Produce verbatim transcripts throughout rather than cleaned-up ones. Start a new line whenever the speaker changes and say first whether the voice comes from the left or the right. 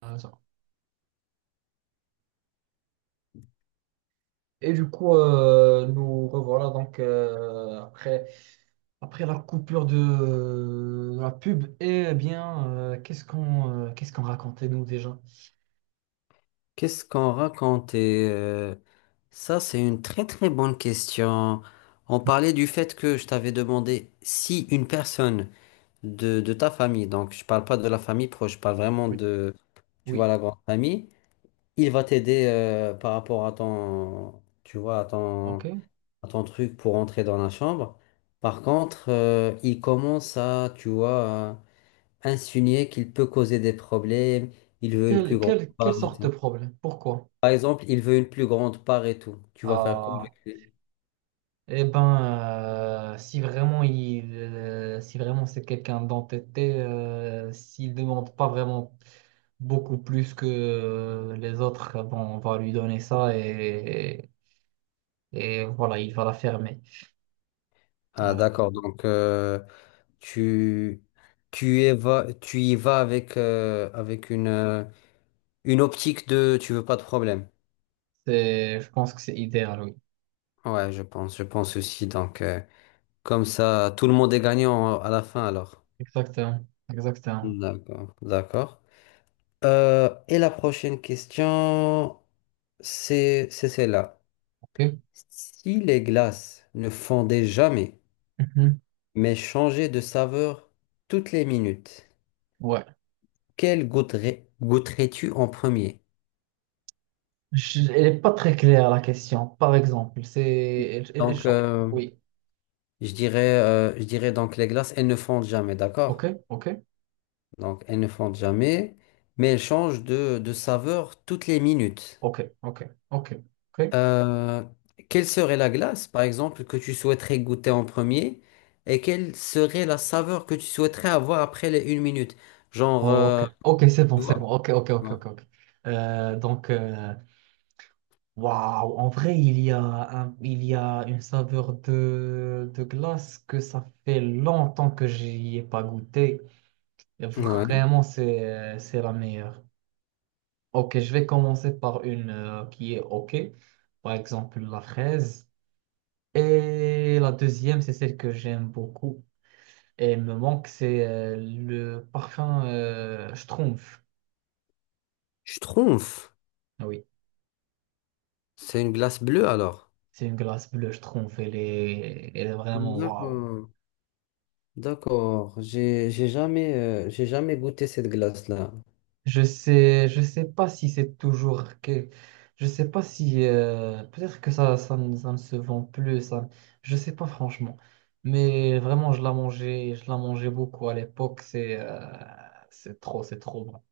right: Ah, ça. Et du coup, euh, nous revoilà donc euh, après, après la coupure de, de la pub. Eh bien, euh, qu'est-ce qu'on euh, qu'est-ce qu'on racontait nous déjà?
left: Qu'est-ce qu'on raconte? Et, euh, ça, c'est une très très bonne question. On parlait du fait que je t'avais demandé si une personne de, de ta famille, donc je parle pas de la famille proche, je parle vraiment
right: Oui.
left: de, tu vois,
right: Oui,
left: la grande famille, il va t'aider euh, par rapport à ton, tu vois, à ton,
right: ok.
left: à ton truc pour entrer dans la chambre. Par contre, euh, il commence à, tu vois, à insinuer qu'il peut causer des problèmes, il veut une plus
right: Quelle,
left: grande
right: quelle, quelle
left: part.
right: sorte de problème? Pourquoi?
left: Par exemple, il veut une plus grande part et tout. Tu vas faire quoi avec
right: Ah,
left: lui?
right: eh ben, euh, si vraiment il, euh, si vraiment c'est quelqu'un d'entêté, euh, s'il demande pas vraiment beaucoup plus que euh, les autres, bon, on va lui donner ça et et voilà, il va la fermer.
left: Ah,
right: Voilà.
left: d'accord. Donc, euh, tu, tu y vas, tu y vas avec, euh, avec une, euh, une optique de tu veux pas de problème.
right: C'est, je pense que c'est idéal, oui.
left: Ouais, je pense, je pense aussi. Donc, euh, comme ça, tout le monde est gagnant à la fin alors.
right: Exactement, exactement.
left: D'accord, d'accord. Euh, et la prochaine question, c'est, c'est celle-là.
right: Ok.
left: Si les glaces ne fondaient jamais,
right: Mhm.
left: mais changer de saveur toutes les minutes.
right: Ouais.
left: Quelle goûterais, goûterais-tu en premier?
right: Je- elle n'est pas très claire la question. Par exemple, c'est, elle, elle- elle
left: Donc,
right: change.
left: euh,
right: Oui.
left: je dirais, euh, je dirais donc les glaces, elles ne fondent jamais,
right: Ok,
left: d'accord?
right: ok,
left: Donc, elles ne fondent jamais, mais elles changent de, de saveur toutes les minutes.
right: ok, ok, ok, ok,
left: Euh, quelle serait la glace, par exemple, que tu souhaiterais goûter en premier? Et quelle serait la saveur que tu souhaiterais avoir après les une minute? Genre,
right: ok,
left: euh,
right: ok, c'est bon,
left: tu
right: c'est bon.
left: vois?
right: Ok, ok, ok,
left: Ouais.
right: ok, ok. Euh, donc, euh, waouh, en vrai, il y a un- il y a une saveur de, de glace que ça fait longtemps que j'y ai pas goûté.
left: Ouais.
right: Vraiment, c'est, c'est la meilleure. Ok, je vais commencer par une euh, qui est ok. Par exemple, la fraise. Et la deuxième, c'est celle que j'aime beaucoup. Et elle me manque, c'est euh, le parfum euh, Schtroumpf.
left: Schtroumpf,
right: Ah oui,
left: c'est une glace bleue alors.
right: c'est une glace bleue Schtroumpf. Elle est, elle est vraiment waouh.
left: D'accord, d'accord. J'ai, j'ai jamais, euh, j'ai jamais goûté cette glace-là.
right: Je sais, je sais pas si c'est toujours que, je sais pas si euh, peut-être que ça, ça, ne ça ne se vend plus, ça, je sais pas franchement. Mais vraiment, je la mangeais, je la mangeais beaucoup à l'époque. C'est, euh, c'est trop, c'est trop bon.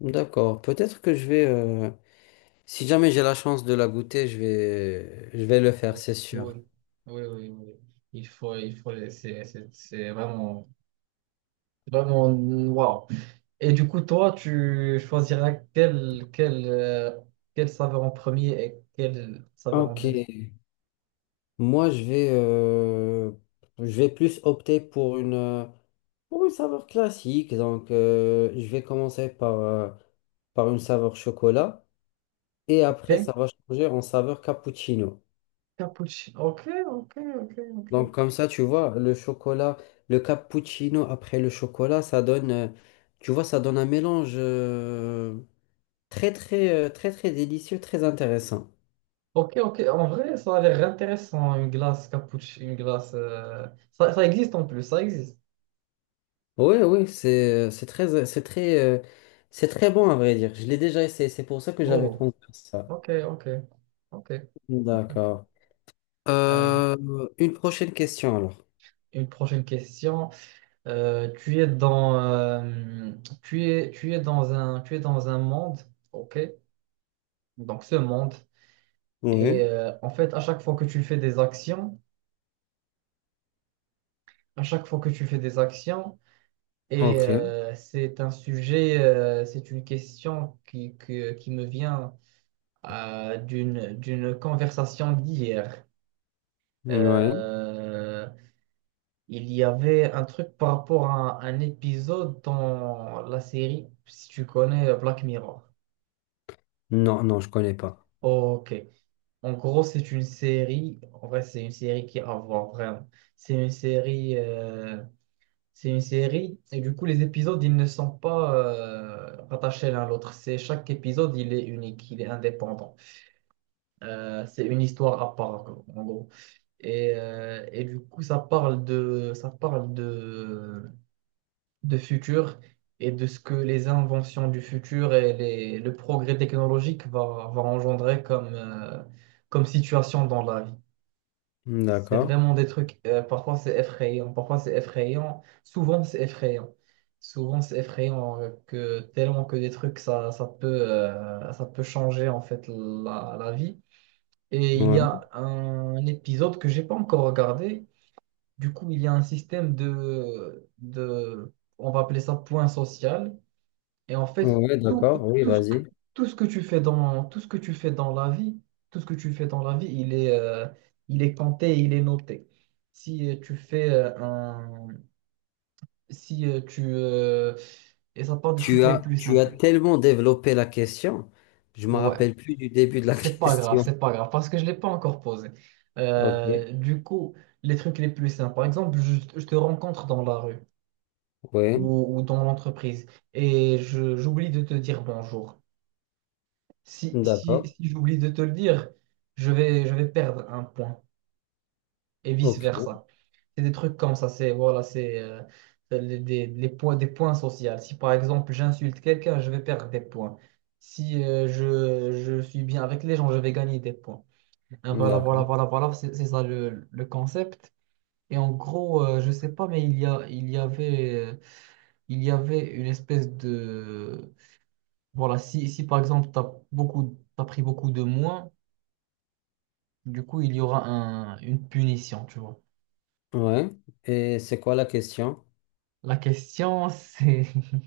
left: D'accord. Peut-être que je vais, euh, si jamais j'ai la chance de la goûter, je vais, je vais le faire, c'est sûr.
right: Oui, oui, oui, oui. Il faut, il faut, c'est, c'est c'est vraiment, vraiment waouh. Et du coup, toi, tu choisiras quelle, quelle, euh, quelle saveur en premier et quelle saveur en
left: Ok.
right: deuxième.
left: Moi, je vais, euh, je vais plus opter pour une, euh, pour une saveur classique. Donc, euh, je vais commencer par, euh, par une saveur chocolat et après,
right: Ok.
left: ça va changer en saveur cappuccino.
right: Cappuccino. Ok, ok, ok, ok.
left: Donc comme ça, tu vois, le chocolat, le cappuccino après le chocolat, ça donne, euh, tu vois, ça donne un mélange euh, très très euh, très très délicieux, très intéressant.
right: Ok, ok. En vrai, ça a l'air intéressant, une glace cappuccino, une glace. euh, Ça, ça existe en plus, ça existe.
left: Oui, oui, c'est euh, c'est très euh, c'est très euh, c'est très bon à vrai dire. Je l'ai déjà essayé, c'est pour ça que j'avais
right: Oh,
left: pensé à ça.
right: ok, ok, ok. Ok, ok.
left: D'accord.
right: Euh,
left: Euh, une prochaine question alors.
right: une prochaine question. Euh, tu es dans, euh, tu es, tu es dans un, tu es dans un monde, ok? Donc ce monde. Et
left: Oui.
right: euh, en fait, à chaque fois que tu fais des actions, à chaque fois que tu fais des actions. Et
left: Ok.
right: euh, c'est un sujet, euh, c'est une question qui, que- qui me vient euh, d'une, d'une conversation d'hier.
left: Ouais.
right: Euh, il y avait un truc par rapport à un, épisode dans la série, si tu connais Black Mirror.
left: Non, non, je connais pas.
right: Ok. En gros, c'est une série, en vrai, c'est une série qui a à voir vraiment. C'est une série. euh, C'est une série et du coup les épisodes ils ne sont pas euh, rattachés l'un à l'autre. C'est chaque épisode il est unique, il est indépendant. Euh, c'est une histoire à part en gros. Et, euh, et du coup ça parle de ça parle de de futur et de ce que les inventions du futur et les, le progrès technologique va, va engendrer comme euh, comme situation dans la vie. C'est
left: D'accord.
right: vraiment des trucs, euh, parfois c'est effrayant, parfois c'est effrayant, souvent c'est effrayant. Souvent c'est effrayant euh, que tellement que des trucs, ça, ça peut, euh, ça peut changer en fait la, la vie. Et il y
left: Ouais.
right: a un épisode que j'ai pas encore regardé. Du coup, il y a un système de, de, on va appeler ça point social. Et en fait,
left: Ouais,
right: tout,
left: d'accord. Oui,
right: tout ce que,
left: vas-y.
right: tout ce que tu fais dans, tout ce que tu fais dans la vie, tout ce que tu fais dans la vie, il est, euh, il est compté, il est noté. Si euh, tu fais euh, un, si euh, tu, euh, Et ça part des trucs
left: Tu
right: les
left: as,
right: plus
left: tu as
right: simples.
left: tellement développé la question, je me
right: Ouais,
left: rappelle plus du début de la
right: c'est pas grave,
left: question.
right: c'est pas grave, parce que je l'ai pas encore posé.
left: Ok,
right: Euh, du coup, les trucs les plus simples. Par exemple, je, je te rencontre dans la rue
left: oui,
right: ou, ou dans l'entreprise et je, j'oublie de te dire bonjour. Si, si,
left: d'accord,
right: si j'oublie de te le dire, je vais, je vais perdre un point et
left: ok,
right: vice-versa. C'est des trucs comme ça, c'est voilà, c'est euh, les, des, les points, des points sociaux. Si par exemple j'insulte quelqu'un, je vais perdre des points. Si euh, je, je suis bien avec les gens, je vais gagner des points. Hein, voilà, voilà,
left: d'accord,
right: voilà, voilà, c'est c'est ça le, le concept. Et en gros, euh, je sais pas, mais il y a, il y avait, euh, il y avait une espèce de... Voilà, si, si par exemple, tu as beaucoup, t'as pris beaucoup de moins. Du coup, il y aura un, une punition, tu vois.
left: ouais. Et c'est quoi la question?
right: La question, c'est...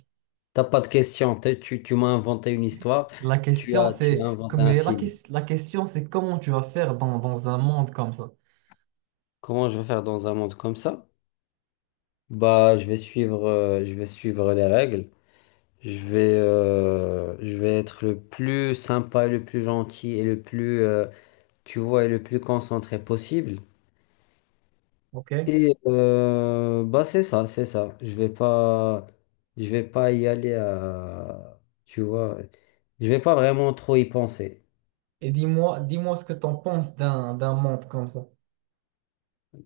left: T'as pas de question, t'es- tu, tu m'as inventé une histoire,
right: La
left: tu
right: question,
left: as, tu as
right: c'est...
left: inventé
right: comme-
left: un
right: Mais la,
left: film.
right: ques- la question, c'est comment tu vas faire dans, dans un monde comme ça.
left: Comment je vais faire dans un monde comme ça? Bah, je vais suivre, euh, je vais suivre les règles. Je vais, euh, je vais être le plus sympa, et le plus gentil et le plus, euh, tu vois, et le plus concentré possible.
right: OK? Et
left: Et euh, bah c'est ça, c'est ça. Je vais pas, je vais pas y aller à, tu vois, je vais pas vraiment trop y penser.
right: dis-moi, dis-moi ce que tu en penses d'un, d'un monde comme ça.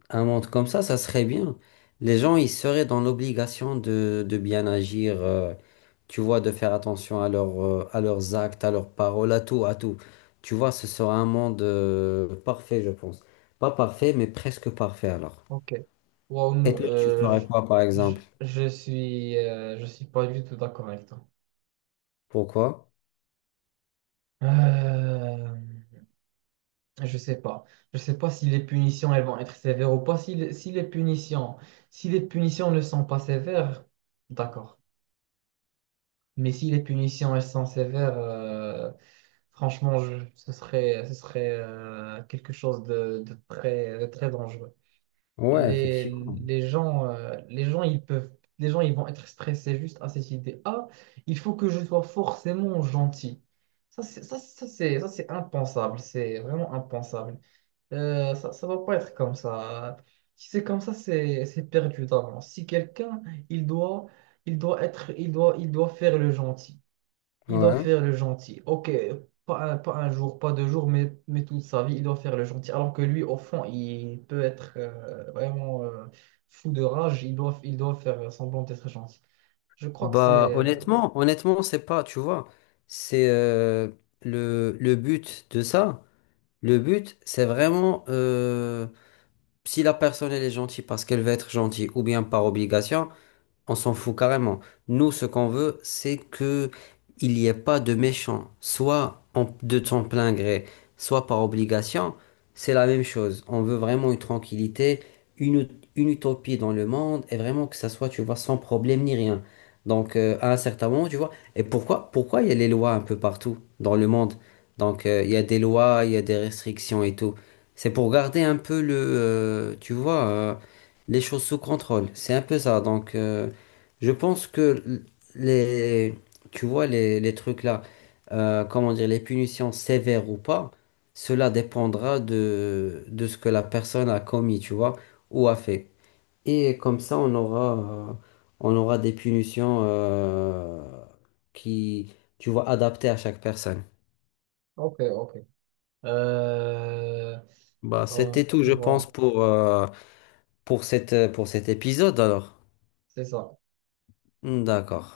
left: Un monde comme ça, ça serait bien. Les gens, ils seraient dans l'obligation de, de bien agir, euh, tu vois, de faire attention à leurs, euh, à leurs actes, à leurs paroles, à tout, à tout. Tu vois, ce sera un monde euh, parfait, je pense. Pas parfait, mais presque parfait alors.
right: OK. Wow, nous,
left: Et toi, tu
right: euh,
left: ferais
right: je,
left: quoi, par
right: je,
left: exemple?
right: je suis, euh, je suis pas du tout d'accord avec toi.
left: Pourquoi?
right: Euh, je sais pas. Je sais pas si les punitions, elles vont être sévères ou pas. Si, les- si les punitions, si les punitions ne sont pas sévères, d'accord. Mais si les punitions elles sont sévères, euh, franchement, je- ce serait, ce serait euh, quelque chose de, de très, de très dangereux.
left: Ouais,
right: Les,
left: effectivement.
right: les gens, euh, les gens, ils peuvent, les gens, ils vont être stressés juste à cette idée. Ah, il faut que je sois forcément gentil. Ça, c'est, ça, ça, c'est, ça, c'est impensable. C'est vraiment impensable. Euh, ça, ça va pas être comme ça. Si c'est comme ça, c'est, c'est perdu d'avance. Si quelqu'un, il doit, il doit être, il doit, il doit faire le gentil. Il doit
left: Ouais.
right: faire le gentil. Ok, pas un, pas un jour, pas deux jours, mais, mais toute sa vie, il doit faire le gentil. Alors que lui, au fond, il peut être euh, vraiment euh, fou de rage. Il doit, il doit faire semblant d'être gentil. Je crois que c'est...
left: Bah
right: euh,
left: honnêtement, honnêtement, c'est pas, tu vois, c'est euh, le, le but de ça. Le but, c'est vraiment euh, si la personne elle est gentille parce qu'elle veut être gentille ou bien par obligation. On s'en fout carrément. Nous, ce qu'on veut, c'est que il n'y ait pas de méchants, soit en- de son plein gré, soit par obligation. C'est la même chose. On veut vraiment une tranquillité, une, ut- une utopie dans le monde, et vraiment que ça soit, tu vois, sans problème ni rien. Donc, euh, à un certain moment, tu vois. Et pourquoi, pourquoi il y a les lois un peu partout dans le monde? Donc, euh, il y a des lois, il y a des restrictions et tout. C'est pour garder un peu le, euh, tu vois, euh, les choses sous contrôle. C'est un peu ça. Donc, euh, je pense que les, tu vois, les, les trucs là, euh, comment dire, les punitions sévères ou pas, cela dépendra de, de ce que la personne a commis, tu vois, ou a fait. Et comme ça, on aura, euh, on aura des punitions euh, qui, tu vois, adaptées à chaque personne.
right: Ok, ok. Euh,
left: Bah,
right: oh,
left: c'était tout, je
right: voilà,
left: pense, pour, euh, pour cette, pour cet épisode alors.
right: c'est ça.
left: D'accord.